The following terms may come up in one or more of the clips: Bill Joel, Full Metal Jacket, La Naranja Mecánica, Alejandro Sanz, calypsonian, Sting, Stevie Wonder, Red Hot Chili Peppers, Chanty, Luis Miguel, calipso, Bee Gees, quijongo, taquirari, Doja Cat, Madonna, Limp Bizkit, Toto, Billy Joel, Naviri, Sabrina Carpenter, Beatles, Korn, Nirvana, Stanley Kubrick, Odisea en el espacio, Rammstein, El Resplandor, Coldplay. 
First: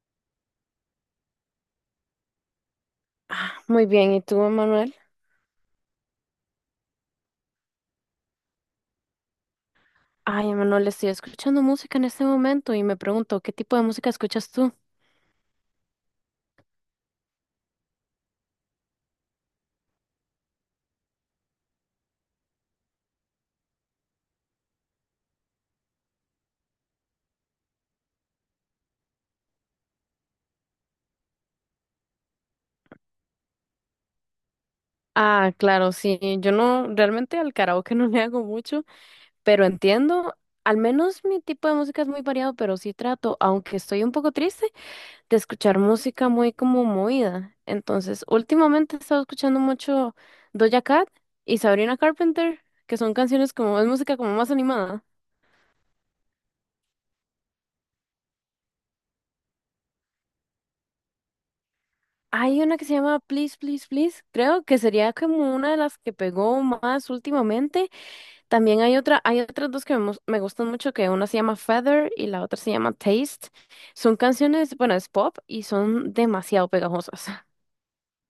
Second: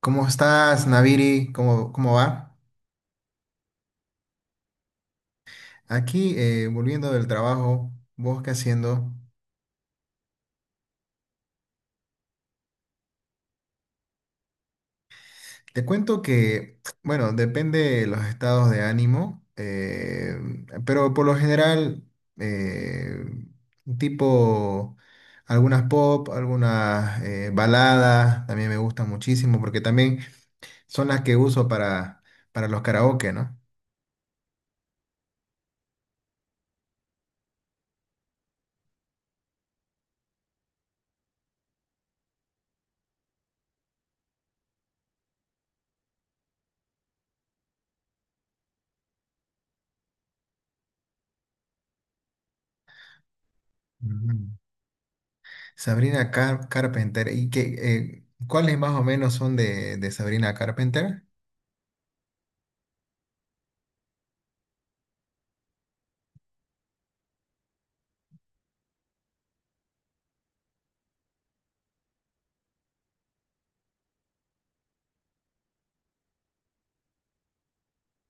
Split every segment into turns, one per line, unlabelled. ¿Cómo estás, Naviri? ¿Cómo, cómo va?
Ah, muy bien, ¿y tú, Emanuel?
Aquí, volviendo del trabajo, ¿vos qué haciendo?
Ay, Emanuel, estoy escuchando música en este momento y me pregunto, ¿qué tipo de música escuchas tú?
Te cuento que, bueno, depende de los estados de ánimo, pero por lo general, eh, tipo algunas pop, algunas baladas, también me gustan muchísimo porque también son las que uso para los karaoke, ¿no?
Ah, claro, sí, yo no, realmente al karaoke no le hago mucho, pero entiendo, al menos mi tipo de música es muy variado, pero sí trato, aunque estoy un poco triste, de escuchar música muy como movida. Entonces, últimamente he estado escuchando mucho Doja Cat y Sabrina Carpenter, que son canciones como, es música como
Ujú.
más animada.
Carpenter. ¿Y qué, cuáles más o menos son de Sabrina Carpenter?
Hay una que se llama Please, Please, Please, creo que sería como una de las que pegó más últimamente. También hay otra, hay otras dos que me, me gustan mucho, que una se llama Feather y la otra se llama Taste. Son canciones, bueno, es pop y son demasiado pegajosas.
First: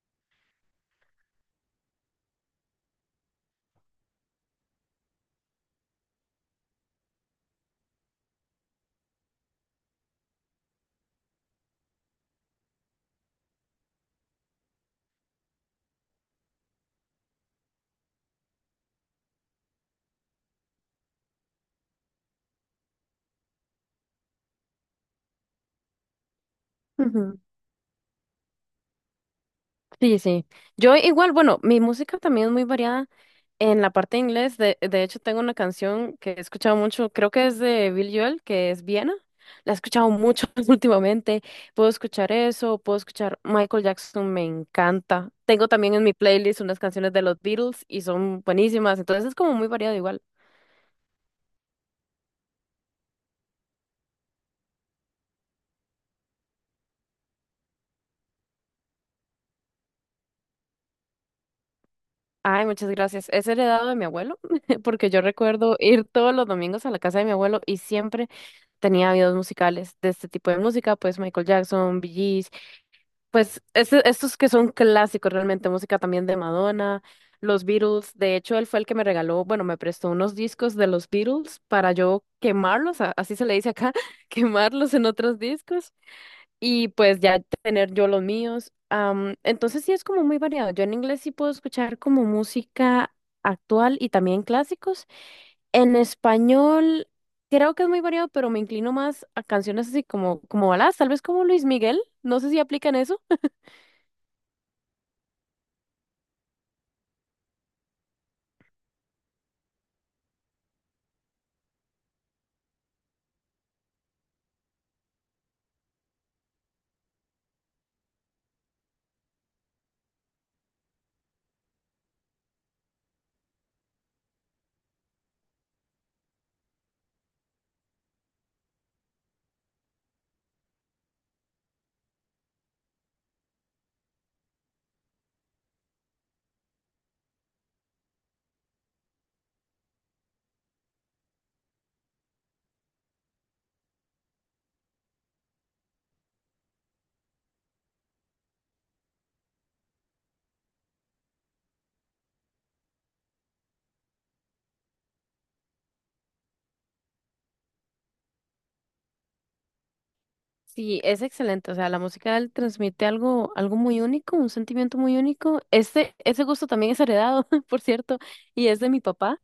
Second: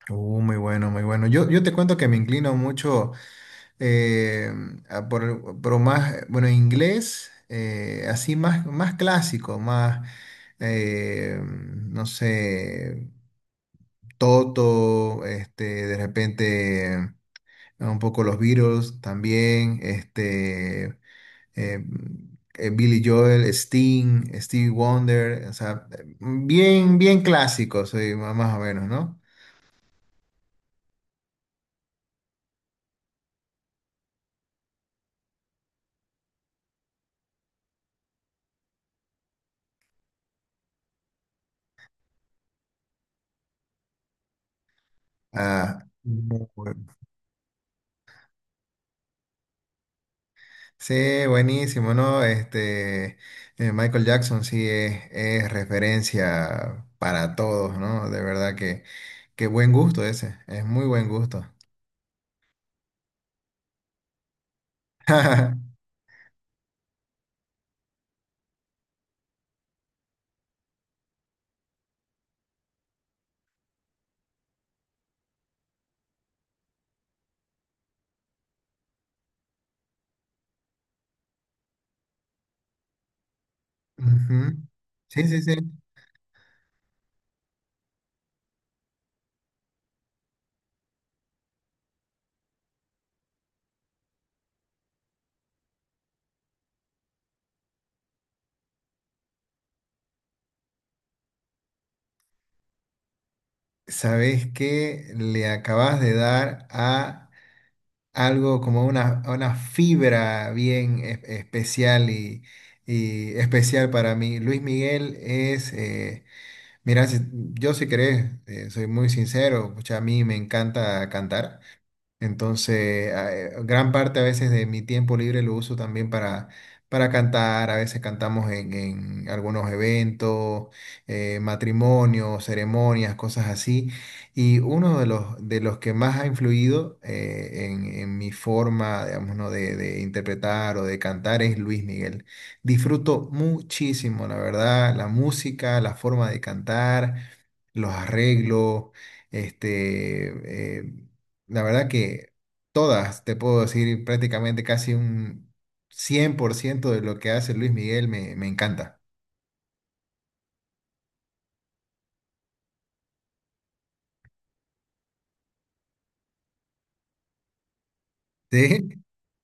Muy bueno, muy bueno. Yo te cuento que me inclino mucho eh, a por más, bueno, inglés, así más, más clásico, más, no sé, Toto, este, de repente un poco los Beatles también, este. Billy Joel, Sting, Stevie Wonder, o sea, bien, bien clásicos, sí, más o menos, ¿no?
Sí, sí. Yo igual, bueno, mi música también es muy variada en la parte de inglés. De hecho, tengo una canción que he escuchado mucho, creo que es de Bill Joel, que es Viena. La he escuchado mucho últimamente. Puedo escuchar eso, puedo escuchar Michael Jackson, me encanta. Tengo
Ah,
también en mi
muy
playlist unas
bueno.
canciones de los Beatles y son buenísimas. Entonces es como muy variado igual.
Sí, buenísimo, ¿no? Este, Michael Jackson sí es referencia para todos, ¿no? De verdad que, qué buen gusto ese, es muy buen gusto.
Ay, muchas gracias. Es heredado de mi abuelo, porque yo recuerdo ir todos los domingos a la casa de mi abuelo y siempre tenía videos musicales de este tipo de música, pues Michael Jackson, Bee Gees, pues estos que son clásicos realmente, música también de Madonna, los Beatles, de hecho él fue el que me regaló, bueno, me prestó unos discos de los Beatles para yo quemarlos, así se le dice acá,
Ujú.
quemarlos en
Sí,
otros
sí, sí.
discos y pues ya tener yo los míos. Am, entonces sí es como muy variado. Yo en inglés sí puedo escuchar como música actual y también clásicos. En español, creo que es muy variado, pero me inclino más a canciones así como, como baladas, tal vez como Luis Miguel. No sé si aplican eso.
¿Sabes qué le acabas de dar a algo como una fibra bien especial y especial para mí. Luis Miguel es, mira, yo si querés, soy muy sincero, pucha, a mí me encanta cantar. Entonces, gran parte a veces de mi tiempo libre lo uso también para cantar. A veces cantamos en algunos eventos, matrimonios, ceremonias, cosas así. Y uno de los que más ha influido en mi forma, digamos, ¿no? De interpretar o de cantar es Luis Miguel. Disfruto muchísimo, la verdad, la música, la forma de cantar, los arreglos, este... eh, la verdad que todas, te puedo decir prácticamente casi un 100% de lo que hace Luis Miguel me, me encanta.
Sí, es excelente. O sea, la música de él transmite algo, algo muy único, un sentimiento muy único. Este, ese gusto también es heredado, por cierto, y es de
¿Sí?
mi papá.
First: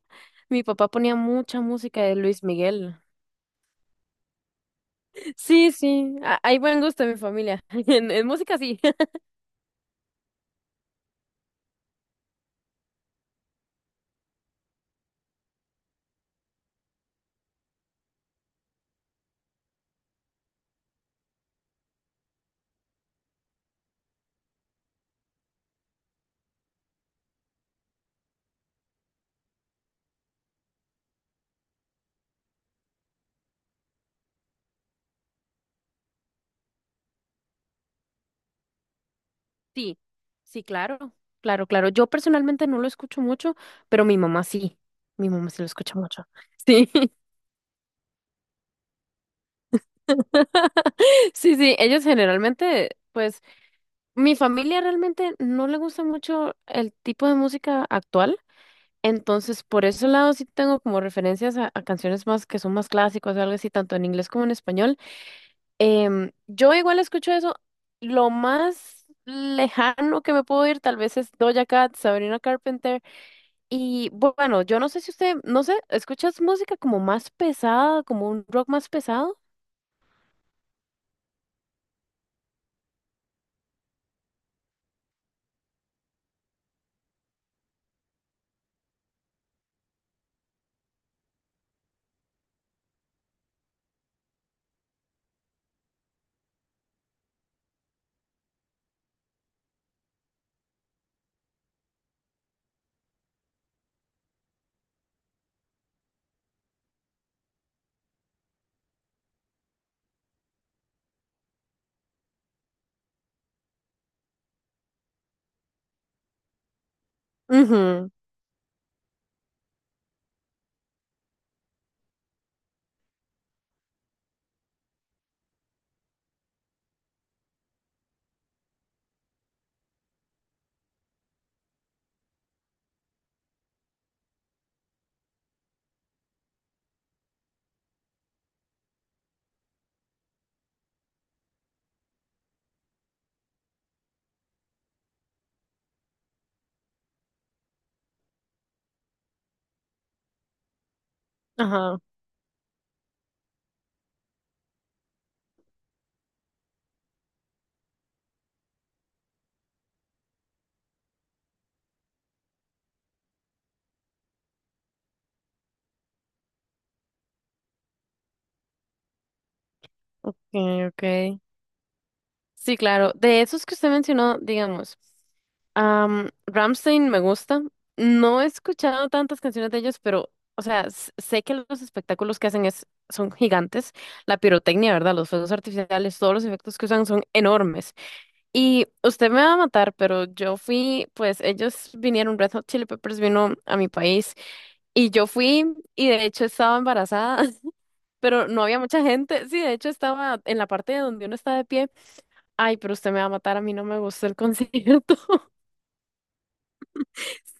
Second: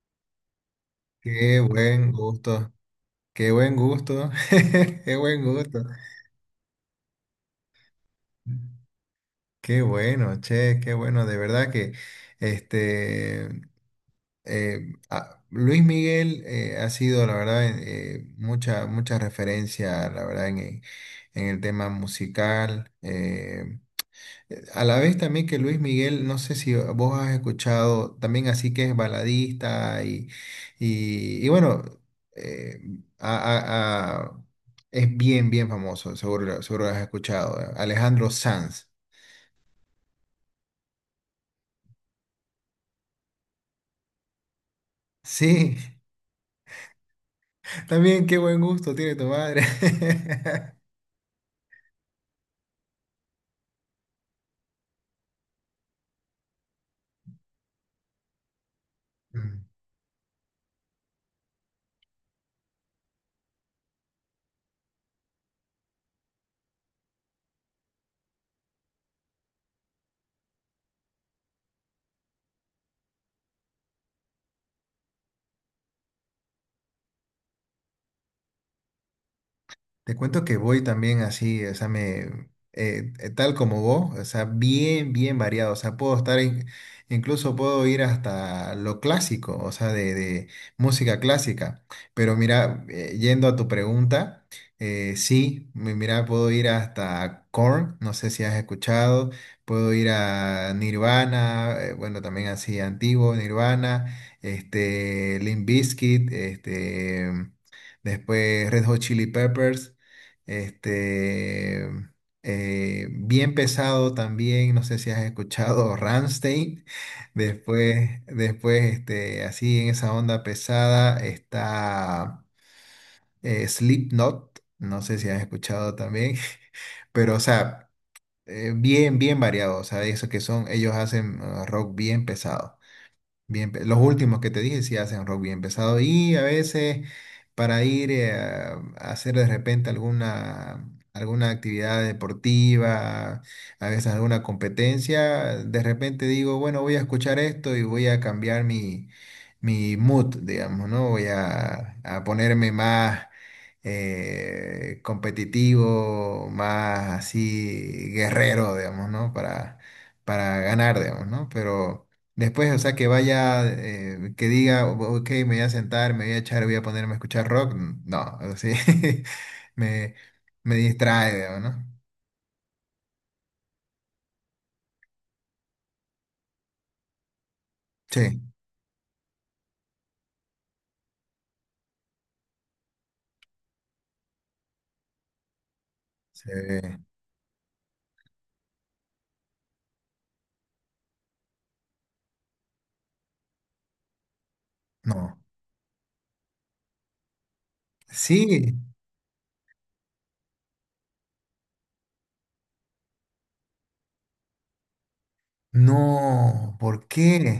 Mi papá ponía
Qué
mucha música
buen
de Luis
gusto,
Miguel.
qué buen gusto, qué buen
Sí,
gusto.
sí, hay buen gusto en mi familia. En música, sí.
Qué bueno, che, qué bueno. De verdad que este Luis Miguel ha sido, la verdad, mucha, mucha referencia, la verdad, en el tema musical. A la vez también que Luis Miguel, no sé si vos has escuchado, también así que es baladista y, y bueno, eh, a- a- a- es bien, bien famoso, seguro, seguro lo has escuchado, Alejandro Sanz.
Sí, sí, claro, claro, claro. Yo personalmente no lo escucho mucho, pero mi mamá sí lo
Sí,
escucha mucho. Sí,
también qué buen gusto tiene tu madre.
sí, sí, ellos generalmente, pues, mi familia realmente no le gusta mucho el tipo de música actual, entonces por ese lado sí tengo como referencias a canciones más que son más clásicas o algo así, tanto en inglés como en español. Em, yo igual escucho eso, lo más lejano que me puedo ir tal vez es Doja Cat, Sabrina Carpenter. Y bueno, yo no sé si usted, no sé, ¿escuchas música como más pesada, como un rock más pesado?
Te cuento que voy también así, o sea, me, tal como vos, o sea, bien, bien variado, o sea, puedo estar, incluso puedo ir hasta lo clásico, o sea, de música clásica, pero mira, yendo a tu pregunta, sí, mira, puedo ir hasta Korn, no sé si has escuchado, puedo ir a Nirvana, bueno, también así antiguo, Nirvana, este, Limp Bizkit, este... Después Red Hot Chili Peppers. Este, bien pesado también, no sé si has escuchado Rammstein.
Ujú.
Después, después este, así en esa onda pesada está Slipknot, no sé si has escuchado también. Pero, o sea, bien, bien variado, o sea, eso que son, ellos hacen rock bien pesado. Bien, los últimos que te dije sí hacen rock bien pesado y a veces para ir a hacer de repente alguna, alguna actividad deportiva, a veces alguna competencia, de repente digo, bueno, voy a escuchar esto y voy a cambiar mi, mi mood, digamos, ¿no? Voy
Ajá.
a ponerme más competitivo, más así guerrero, digamos, ¿no? Para ganar, digamos, ¿no? Pero... Después, o sea, que vaya, que diga, ok, me voy a sentar, me voy a echar, voy a ponerme a escuchar rock. No, así me, me
Okay,
distrae,
okay.
digamos, ¿no?
Sí, claro. De esos que usted mencionó, digamos, Ramstein Rammstein me gusta.
Sí,
No he escuchado tantas canciones de ellos, pero, o sea, sé que los espectáculos que hacen es, son gigantes. La pirotecnia, ¿verdad? Los fuegos artificiales, todos los
sí,
efectos que usan son enormes. Y usted me va a matar, pero yo fui, pues ellos vinieron, Red Hot Chili Peppers vino a mi país y yo
no.
fui y de hecho estaba embarazada, pero no
Sí,
había mucha gente. Sí, de hecho estaba en la parte de donde uno está de pie. Ay, pero usted me va a matar, a mí no me gustó el concierto.
no, ¿por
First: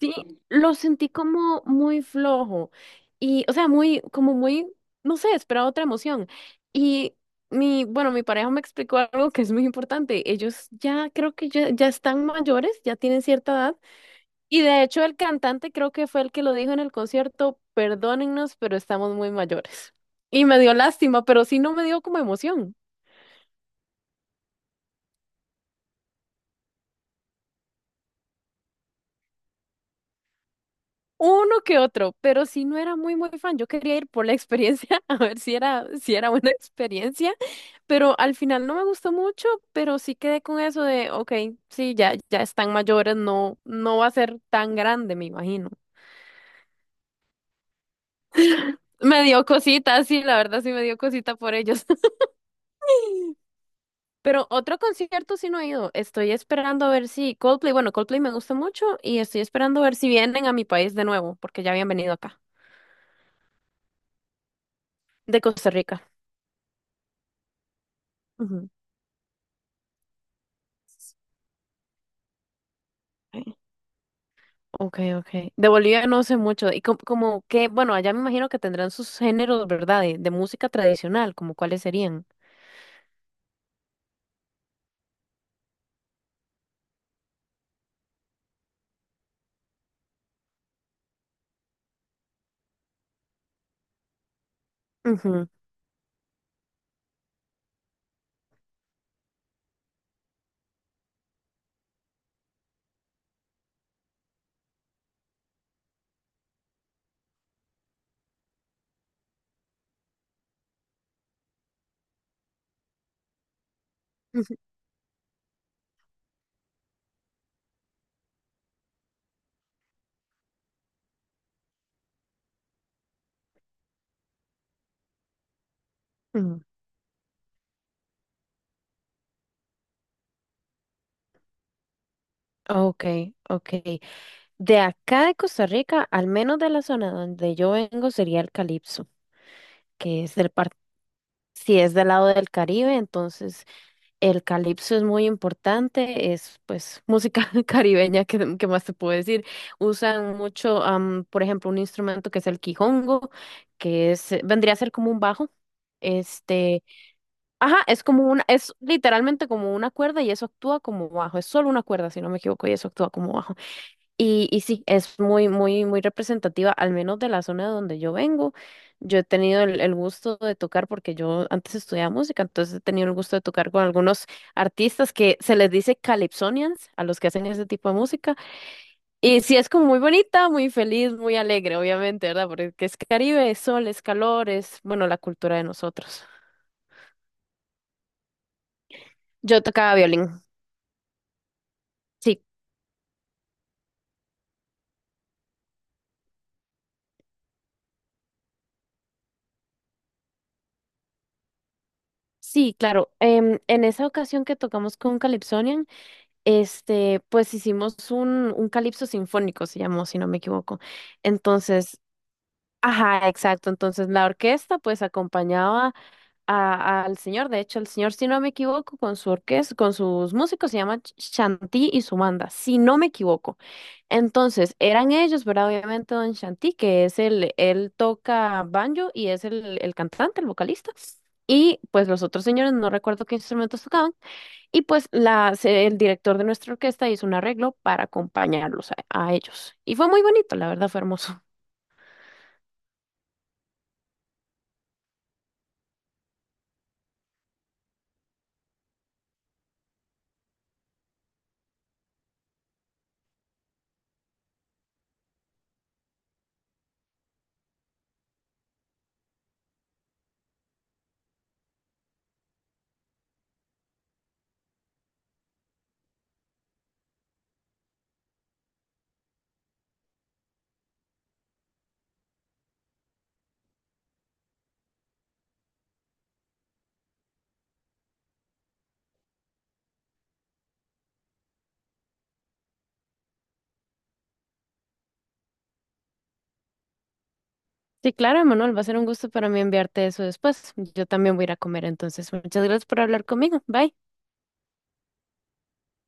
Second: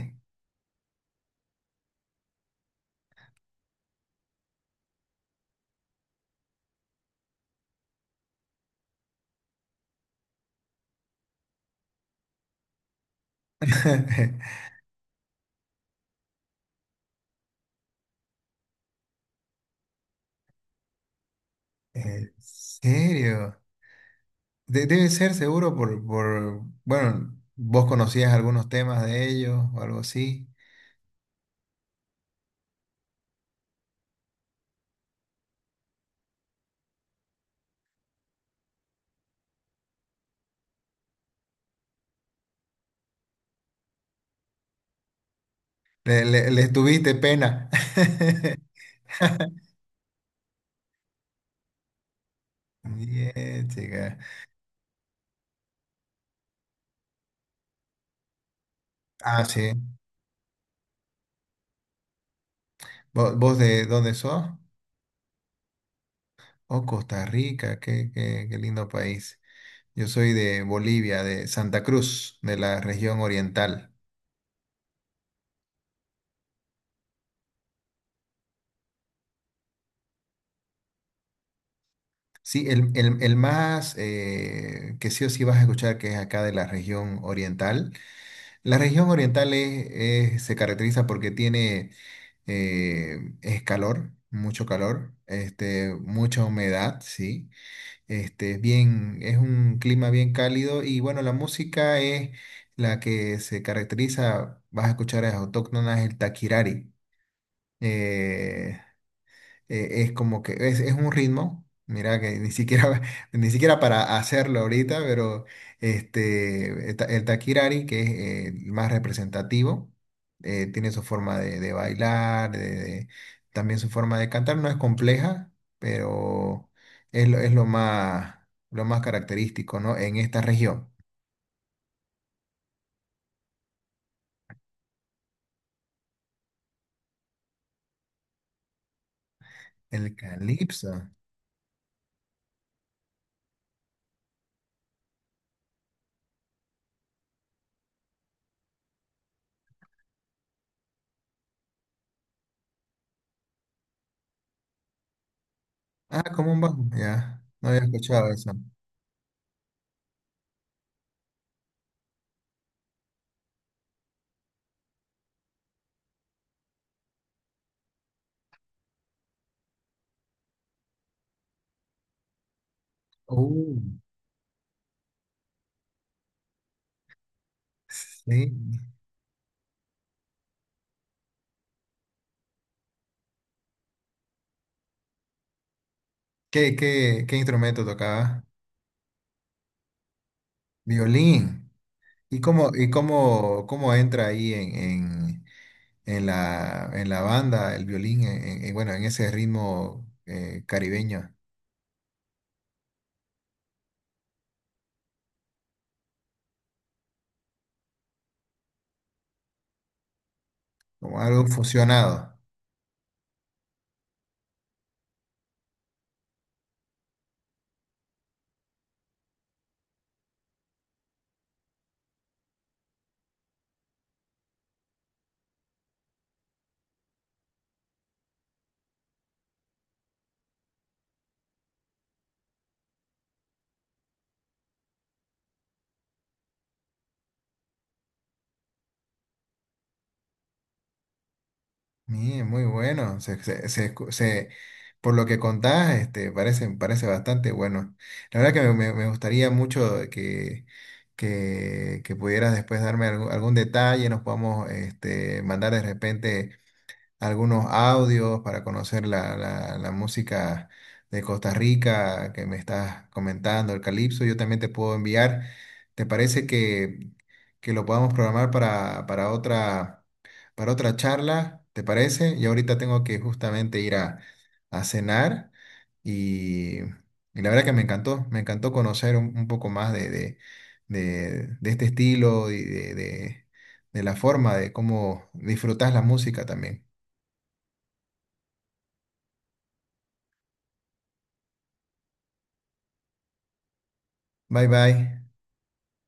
Sí, lo sentí como muy flojo y, o sea, muy, como muy, no sé, esperaba otra emoción. Y mi, bueno, mi pareja me explicó algo que es muy importante. Ellos ya creo que ya, ya están mayores, ya tienen cierta edad. Y de hecho el cantante creo que fue el que lo dijo en el concierto, perdónennos, pero estamos muy mayores. Y me dio lástima, pero sí no me dio como
¿En
emoción.
serio? Debe ser seguro por, bueno, vos conocías algunos temas de ellos o algo así.
Uno que otro, pero sí no era muy muy fan. Yo quería ir por la experiencia, a ver si era, si era buena experiencia, pero al final no me gustó mucho, pero sí quedé con eso de, ok, sí, ya, ya están mayores, no, no va a ser tan grande, me imagino.
Le, les tuviste pena.
Me dio cosita, sí, la verdad sí me dio cosita por ellos.
Bien, chica.
Pero otro concierto sí no he ido. Estoy esperando a ver si Coldplay, bueno, Coldplay me gusta mucho y estoy
Ah, sí.
esperando a ver si vienen a mi país de nuevo, porque ya habían venido acá.
¿Vos de dónde sos?
De Costa Rica.
Oh, Costa Rica, qué, qué, qué
Ujú.
lindo país. Yo soy de Bolivia, de Santa Cruz, de la región
Sí.
oriental.
Ok, ok. De Bolivia no sé mucho. Y como, como que, bueno, allá me imagino que tendrán sus géneros, ¿verdad? De música tradicional, como cuáles serían.
Sí, el más que sí o sí vas a escuchar que es acá de la región oriental. La región oriental se caracteriza porque tiene es calor, mucho calor,
Ujú,
este, mucha humedad, sí. Este, es bien, es un clima bien cálido y bueno, la música es la que se caracteriza, vas a escuchar, es autóctona, es el taquirari. Eh, es como que es un ritmo. Mira que ni siquiera, ni siquiera para
ujú,
hacerlo ahorita, pero este, el Takirari, que es el más representativo, tiene su forma de bailar, también su forma de cantar. No es compleja,
ujú.
pero es lo más característico, ¿no? En esta región.
Ok, ok. De acá de Costa Rica, al menos de la zona donde yo vengo, sería el calipso,
El
que es del par,
calipso.
si es del lado del Caribe, entonces el calipso es muy importante, es pues música caribeña, que, ¿más te puedo decir? Usan mucho, am, por ejemplo, un instrumento que es el quijongo, que es, vendría a ser como un bajo.
Ah, como un
Este,
bajo, ya. No
ajá,
había
es como
escuchado
una,
eso.
es literalmente como una cuerda y eso actúa como bajo, es solo una cuerda, si no me equivoco, y eso actúa como bajo. Y sí, es muy, muy, muy representativa, al menos de la zona donde yo vengo. Yo he tenido el gusto de tocar, porque yo antes estudiaba música, entonces he tenido el gusto de tocar
Uh,
con algunos artistas que se les dice calypsonians, a los que hacen ese tipo de música.
sí.
Y sí, es como muy bonita, muy feliz, muy alegre, obviamente, ¿verdad? Porque es Caribe, es sol, es calor, es, bueno, la cultura de nosotros.
¿Qué, qué, qué instrumento tocaba?
Yo tocaba violín.
Violín.
Sí,
Y cómo, cómo entra ahí en la banda el violín, en, bueno, en ese ritmo caribeño?
sí, claro. Em, en esa ocasión que tocamos con Calypsonian, este, pues hicimos un calipso sinfónico, se llamó, si no me equivoco.
Como algo
Entonces,
fusionado.
ajá, exacto. Entonces, la orquesta pues acompañaba al señor. De hecho, el señor, si no me equivoco, con su orquesta, con sus músicos, se llama Chanty y su banda, si no me equivoco. Entonces, eran ellos, ¿verdad? Obviamente, don Chanty, que es el, él toca banjo y es el cantante, el vocalista. Y pues los otros señores, no recuerdo qué instrumentos tocaban. Y pues la, el director de nuestra orquesta hizo un arreglo para acompañarlos a ellos. Y fue muy bonito, la verdad, fue hermoso.
Mire, muy bueno. Por lo que contás, este, parece, parece bastante bueno. La verdad que me, me gustaría mucho que pudieras después darme algún, algún detalle, nos podamos este, mandar de repente. Algunos audios para conocer la, la música de Costa Rica que me estás comentando, el calipso, yo también te puedo enviar. ¿Te parece que lo podamos programar para otra charla? ¿Te parece? Y ahorita tengo que justamente ir a cenar y la verdad que me encantó conocer un poco más de, de este estilo y de la forma de cómo disfrutas la música también.
Sí, claro, Manuel va a ser un gusto para mí enviarte eso después. Yo también voy a ir a comer, entonces muchas gracias por hablar conmigo. Bye.
Bye bye.